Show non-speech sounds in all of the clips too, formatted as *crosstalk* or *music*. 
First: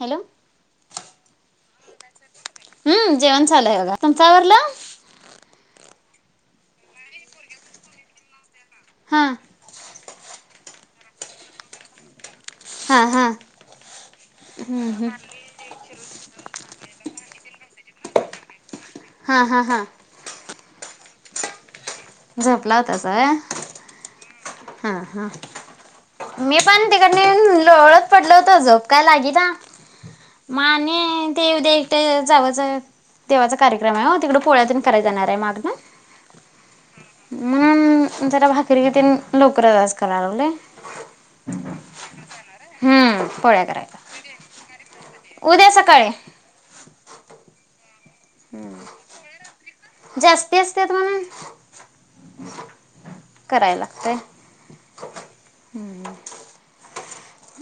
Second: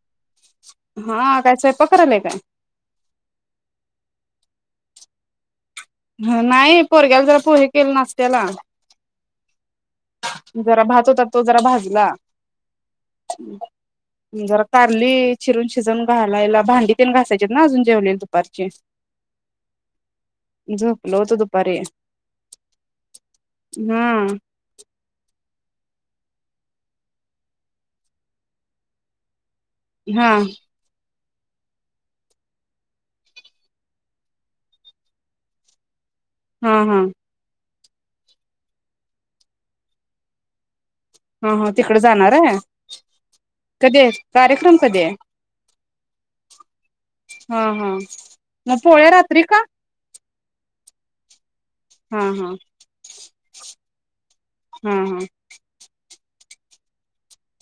Hello हा काय स्वयंपाक? *unintelligible* करालाय काय? हंं जेवण चालू आहे बघा तुमच आवरलं? नाही पोरग्याला जरा पोहे केले नाश्त्याला हा जरा मग भात होता तो जरा भाजला हा हा जरा कारली चिरून शिजून घालायला भांडी तेन घासायचीत ती न अजून जेवलेली दुपारची. हा हा हा झोपलो होतो दुपारी. झोपलावतासा व्हय? हा हा हा मी पण तिकडन येऊन लोळत पडलोहोतो झोप काही लागीना. हा म आणि ते उद्या इकडं जावचं देवाचा कार्यक्रम आहे ओ तिकड पोळ्यातेन करायला जाणार आहे मागनं. हा हा म्हणून जरा भाकरी तेन लवकरच आज करायला लागलोय. हा हा तिकडे जाणार हाय हम्म पोळ्या करायला कधी हाय कार्यक्रम कधी हाय उद्या सकाळी या. हा हा मग पोळ्या रात्री का? तेच तेच म्हणून हं हं काय हं हं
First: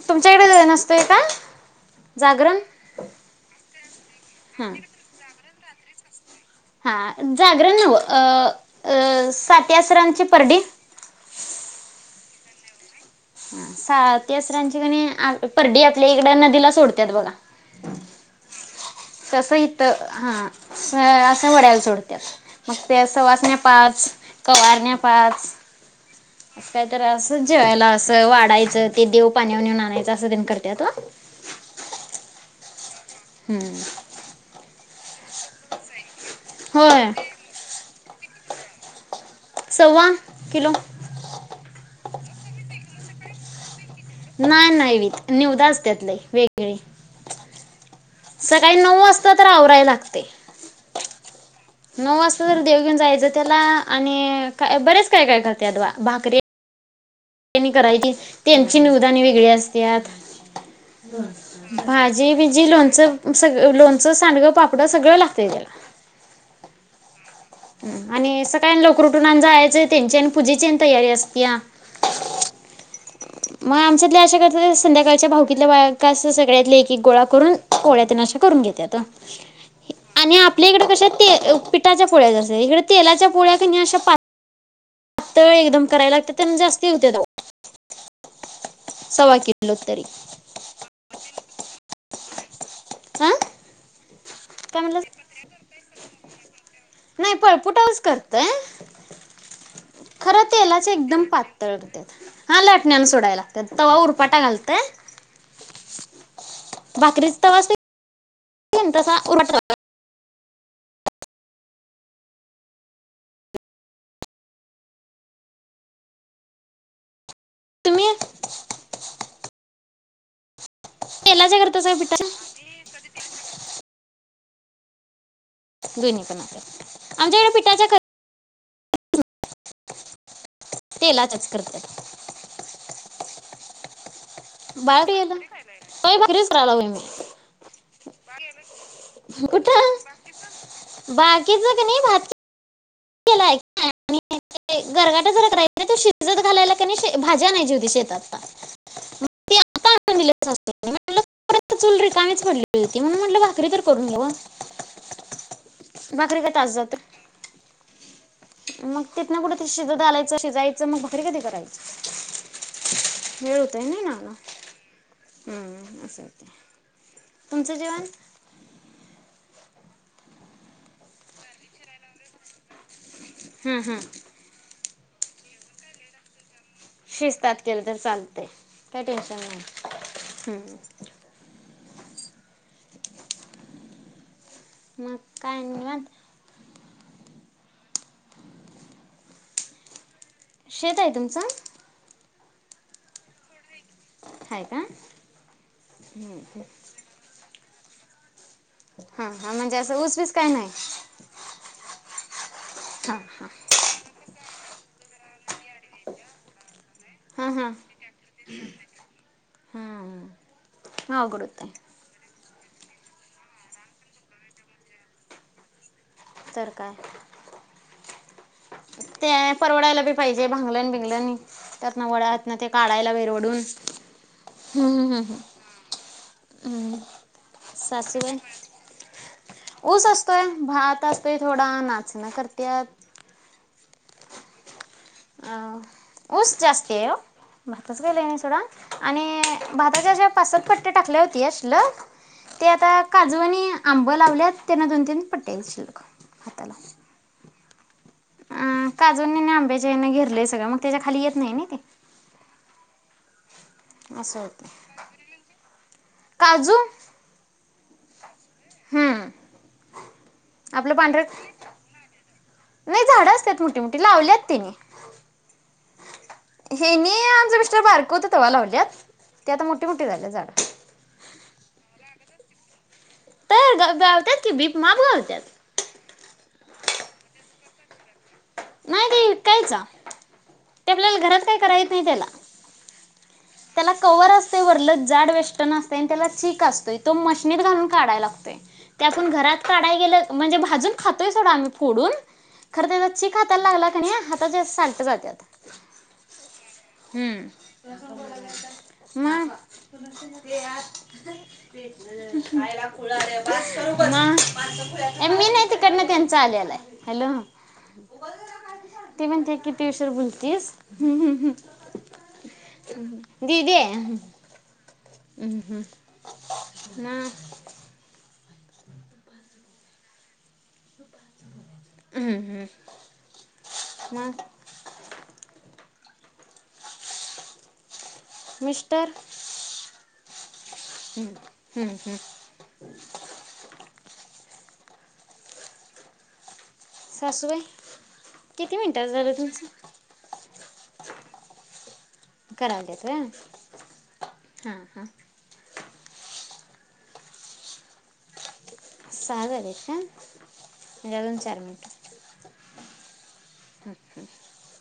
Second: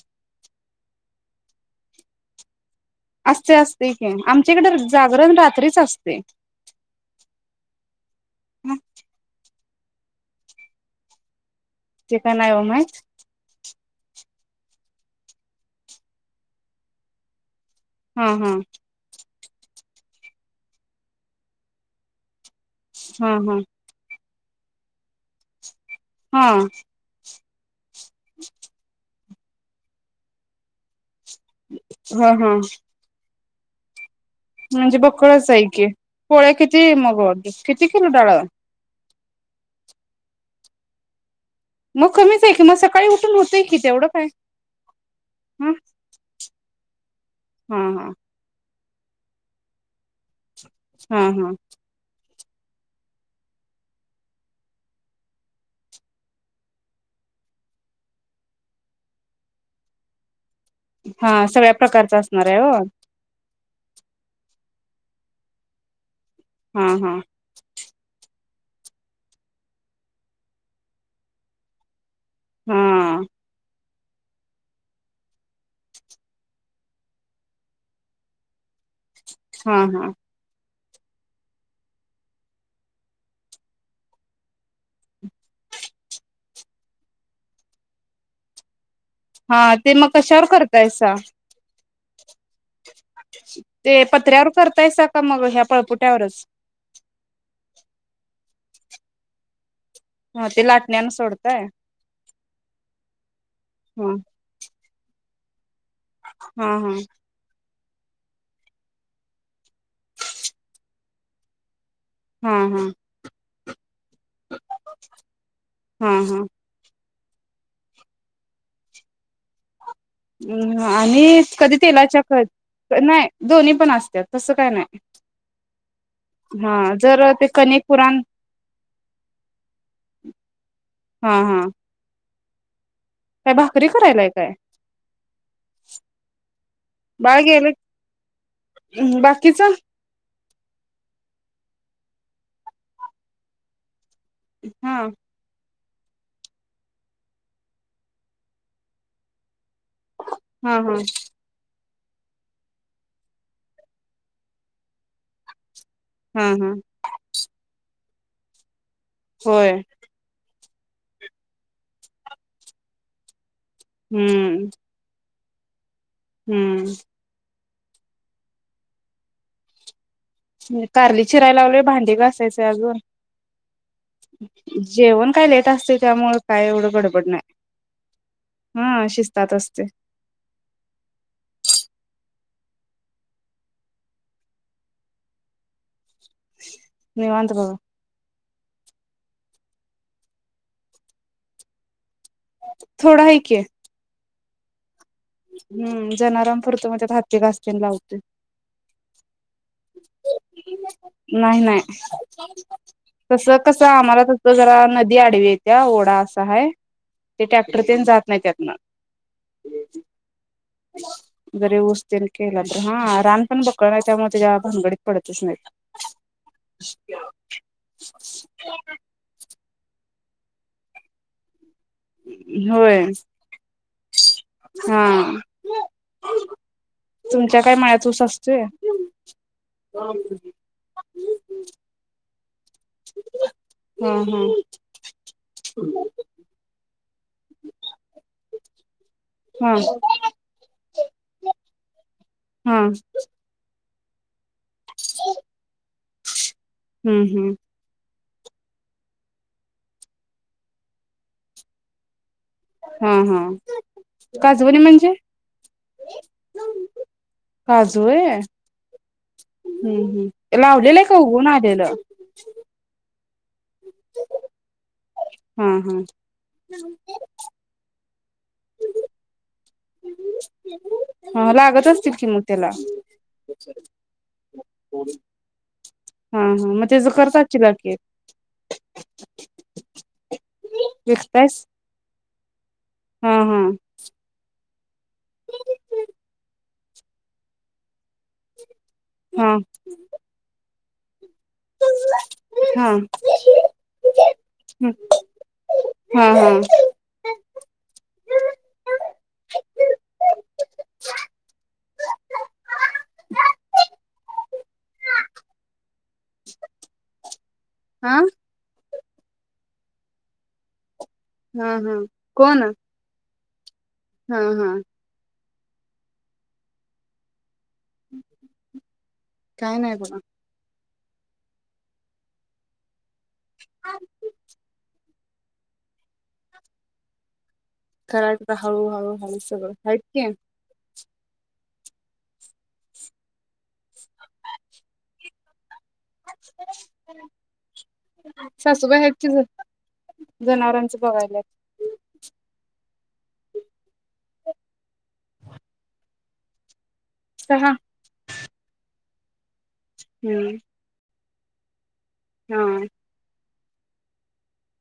तुमच्याकडे नसतोय का जागरण असतय असतय की हां आमच्याकडे जागरण रात्रीच तसच असतय. हा जागरण नव अ आ सात त्या सरांची परडी ते काय नाय बाबा माहित. साती आसरांची कणी परडी आपल्याकड नदीला सोडत्यात बघा हं हं तसं इथं हा असं असं ओढ्याला सोडतात. मग त्या हा सवाष्ण्या हा. पाच कवरण्या पाच हा तिथच जेवायला असं. सगळ वाढायचं ते देव पाण्यावर नेऊन आणायचं असं तेंन करत्यात ओ ह ह हु अ म्हणजे बघ. कळस हाय की पोळ्या किती होय मग किती? *unintelligible* सव्वा किलो मग कमीच आहे की मग सकाळी उठून होतंय की, तेवढं काय नाय नाय निवद असत्यात लई वेगळी हं हं सकाळी नऊ वाजता तर आवरायला लागतय. हा हा नऊ वाजता तर देव घेऊन जायचं त्याला आणि का बरंच काय काय करत्यात बा भाकरी त्यांनी करायचे आणि त्यांची निवद आणि वेगळी असत्यात. हा सगळ्या प्रकारचा भाजी असणार आहे बिझी हो लोणचं म सगळं. लोणचं, सांडग, पापड सगळं लागतय त्याला हा हा आणि स *unintelligible* लवकर उठून जायचय त्यांची पूजेची आणि तयारी असतेया. हा! म अमचातल्या अशा करत्यात संध्याकाळच्या भावकितल्या बायका सगल्यातल्या एक एक गोळा करून पोळ्या तीन अस करून घेत्यात. हा हा आणि आपल्या इकडं कस्या ते पिठाच्या पोळ्या जास सत्यात इकडं तेलाच्या पोळ्या कणे अश्या पात तळ एकदम करायला तिथं म जास्ती हुत्यात अहो. सव्वा हा किलो ते तरी मग कशावर करताइसा? अ ते पत्र्यावर काय म्हणलं करताइसा का मग ह्या पळपोट्यावरचं? नाही पोळपोटावरच करतोय खर हा ते तेलाच्या लाटण्यान एकदम सोडताय पातळ होत्यात, हा लाटण्यानं सोडाय लागत्यात. तवा हा उरपाटा घालताय? हा हा भाकरीचा तवा अस तसा उलटा हा हा हा हा. तुम्ही? आणी तेलाच्या कधी करतास काय तेलाच्या कर, पिठाच्या नाही दोन्हीं पण अस त्यात तस काय नाय दोन्ही पण हा होत्यात जर ते आमच्याकडे कणीक पिठाच्या कर पुराण *inaudible* हा तेलाच्याच हा करत्यात. काय भाकरी करायलाय? काय बाळ कुट गेलं होय भाकरी कराय लागलोय मी बाळ गेलं बाकीच हा कुट बाकीचं कणी भा रिकामा ऑडिओ *inaudible* *inaudible* आणि ते हा गरगाट जरा का नाय आणि ते शिजत घालायला कणी भाजी आणायची होती शेतातन त्य हा हा चूल रिकामीच पडली होती म्हणून म्हटल भाकरी तर करून घ्यावं. हा भाकरीका तास हा जातोय. मग तिथनं फूडं ते होय शिजत घालायचं. जायचं मग भाकरी कधी करायचं? वेळ होतोय. नाईना आला. हम‌ ह‌ ह. हम‌. तूमचं जेवाण? कारली चिराय लागलोय भांडी घासायचं आहे अजून हम्म हं. जेवण काय लेट असतंय त्यामुळं शिस्तात केलं तर चालतंय काय हा टेंशन शिस्तात नाही. असते हम्म. मग काय आणि निवांत? निवांत बघा. शेत आहे तुमचं थोड हाय की. हाय का? हम्म जनावरां पुरंत म्हणत्यात हत्ती घास किण लावतोय. हा हा म्हणजे असं ऊस बिस काय नाही. *unintelligible* हां हां तसं कसं आम्हाला तसं जरा नदी आडवी इतीया ओढा असा हयं ते हां हां ट्रॅक्टर तेण जात नाही त्यातनं. हा अवघड होता जरी ऊस तेन केला तर हा रान पण बक्कळ आहे त्यामुळे त्याज्या भानगडीत पडतच नाहीत. तर काय ते य परवडायला बी पाहिजे भंगलाण भिगलनी. त्यातंन वढ्यातनं ते होय काढायला बाहेर वढून हा ह‌् ह‌् ह‌् हम‌् तुमच्या काय मळ्यात ऊस सासूबाई? असतोय ऊस असतोय भात असतोय थोडा नाचणं डण करत्यात. हा हा. अह‌ ऊस जास्ती आहे वो भाताच काय लई नाही सोडा. आणि हा हा भाताच्या अश्या पाचसात पट्या टाकल्या होत्या शिल्लक ते हा आता काजू वाणी आबं लावल्यात तेणं दोन तीन पट्या हाईत शिल्लक हाताला ह‌्म ह‌. अ काजूनी आणि आंब्यांच्या हेण घेरलय ते संगळ मग त्याज्या खाली येत नाई नाई ते. हा हा असं होतंय काजवनी म्हणजे? काजू काजु व्हय, हम्म हं हं लावलेलं हाय काय उगवुन आलेलं? नही झाड असत्यात मो हम लावल्यात त्यांनी हा हा हे मी आमच मिस्टर बारक होत तवा लावल्यात ते आता मोठी मोठी झाल्यात झाड. हा *unintelligible* तर गावत्यात की बीप माप गावत्यात हम त्याचं करत असशीला की, नाही ते विकायचा ती आपल्याला घरात काय करायला येत नाही तेला हं! ते वरले जाड वेस्टन असतय आणि त्याला चीक असतोय तो मशनीत घालून काढायला लागतोय. ते आपण, हा घरात काढायला गेलं म्हणजे भाजून? घेतोय सोडा आम्ही फोडून खरं, हा त्याचं चीक, हाताला लागला क नी हाताचे हा सालट जातात हा हुं मंग. मी नाही, तिकडंन त्यांचा आलेला हाय हॅलो. *unintelligible* अं! ती म्हणते किती उशीर बोलतीस ह ह कोण दिदी आहे. हं हं! हम काय नाही बघा हुं हुं! मग करायचं, त हळूहळूहळू सगळं आहेत कि. हंहं सासूबाई किती सासुबाई, मिनटात हायत कि झालं ज तुमचं जनावरांच बघायला हः हः! सहा सहा झालेत काय हुं! मोजून चार मिनिटं *unintelligible* *unintelligible*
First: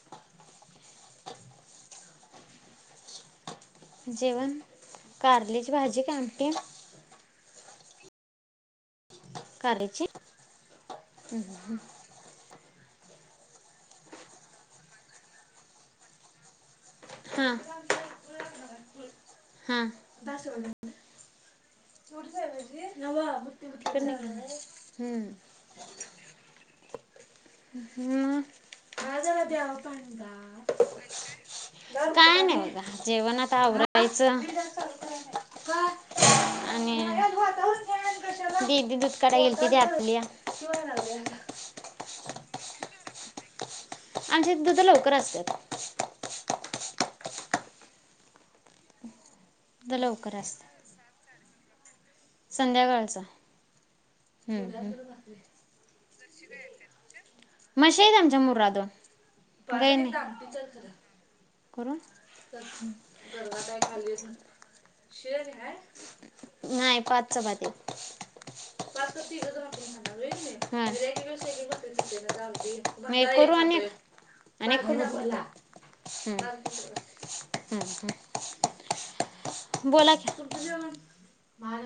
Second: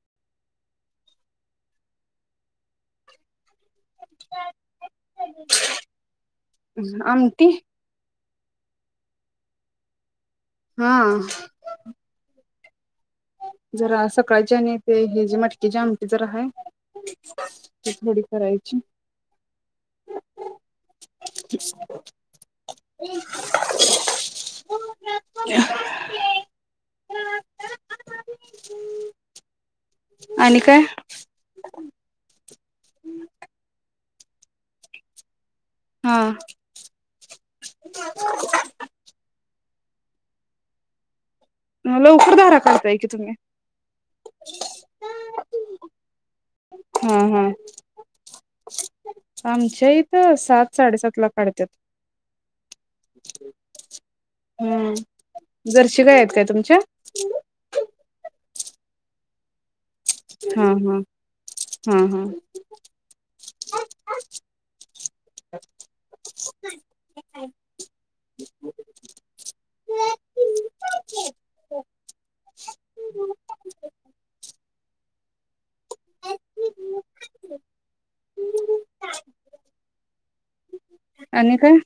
जेवण, कारल्याची भाजी कां आमटी? *inaudible* कार्यची? हा जरा आज सकाळची आणि ते हेची मटकीची आमटी जरा हाय हा हा *unintelligible* नव्हं *unintelligible* हम्म *unintelligible* हम्म आणि काय *unintelligible* काय नाही जेवण आता आवरायचं.... हा आणि दिदी दुध काढाय गेली... *unintelligible* म लवकर धारा काढताय की तुम्ही.... आमच्यात दुधं लवकर असत्यात हा हा *inaudible* आमच्या दुध इथं लवकर सात असतात साडे सात ला काढत्यात संध्याकाळचं.... हम्म हम हम्म जरशी गाया हेत काय तुमच्या? *unintelligible* काय नाही आमटीच हा हा कर करू हा हा शिळं आणि हाय नाही पाच चपात्या हायत फक्त तिघंजण आपण खाणार होय कनी प्रत्येकाची एक एक भाकरी म एक करु आणि एक *unintelligible* हम्म हम्म *inaudible* बोला की तुमचं जेवण आणि काय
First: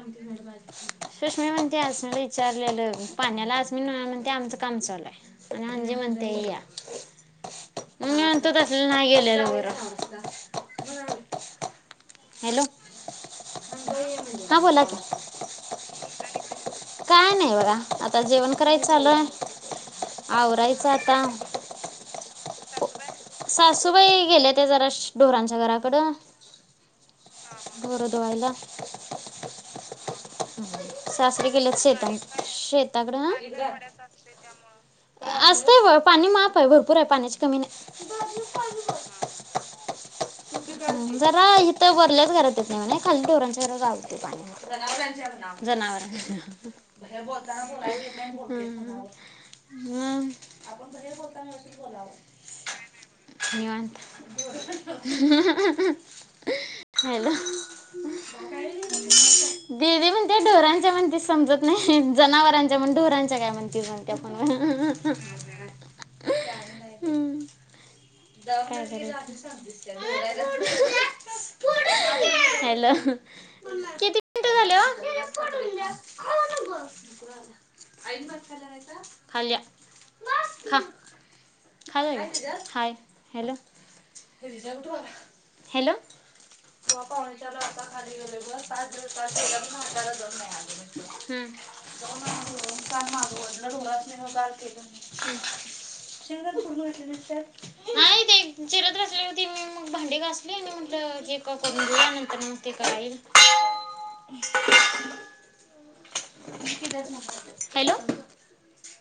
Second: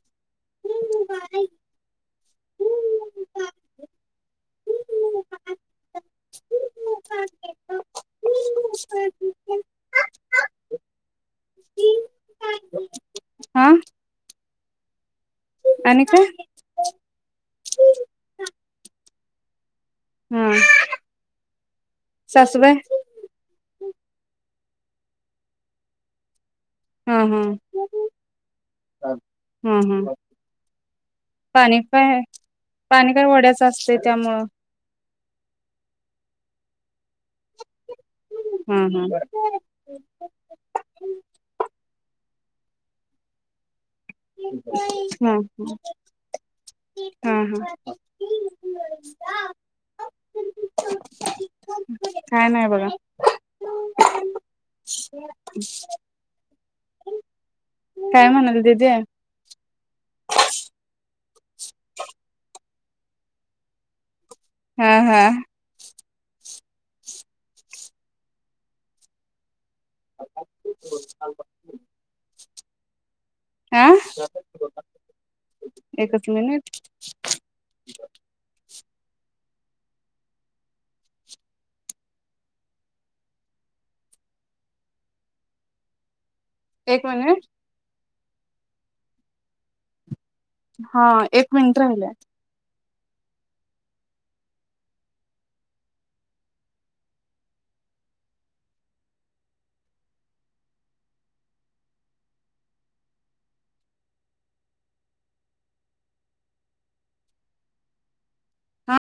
*unintelligible* ते असं विचारल्यालं पाण्याला आस्मिन म्हणत्या आमचं काम चालू हाय आणि अंजी म्हणत्या या मी म्हणतो तसं नाय गेलेलं बरं हॅलो हा हा बोला की... आणि काय कराय चालूय आवरायचं आता सासुबाई सासूबाई *unintelligible* जरा ढोरांच्या घराकडं हा हा बोरं धूवायला... हम्म हम्म हं सासरे गेल्यात शेता पाणी शेताकड काय हां वड्याच असते त्यामुळं असतंय व्हय पाणी माप आहे भरपूर भरपूर आहे पाण्याची कमी नाही... हा हा हं जरा इथं वरल्याच घरात येत नाही *unintelligible* हा हा हा हा काय नाही बघा *unintelligible* *inaudible* हॅलो काय म्हणाल दिदी दीदी म्हणत्या ढोरांच्या म्हणतीस समजत नाही जनावरांच्या म्हण ढोरांच्या काय म्हणती म्हण... हा हा *unintelligible* हं *unintelligible* हॅलो हा किती मिनिटे झाले ओ? एकच मिनिट *unintelligible* हॅलो..... *unintelligible* हॅलो कवा एक मिनिट पावणेचार वाजता *unintelligible* हा एक मिनिट राहिलाय..... नाही ते चिरत बसली होती मी म्हणून भांडी घासली आणि म्हटलं एक कॉल करून घ्या नंतर ते कराय इल.... हॅलो हा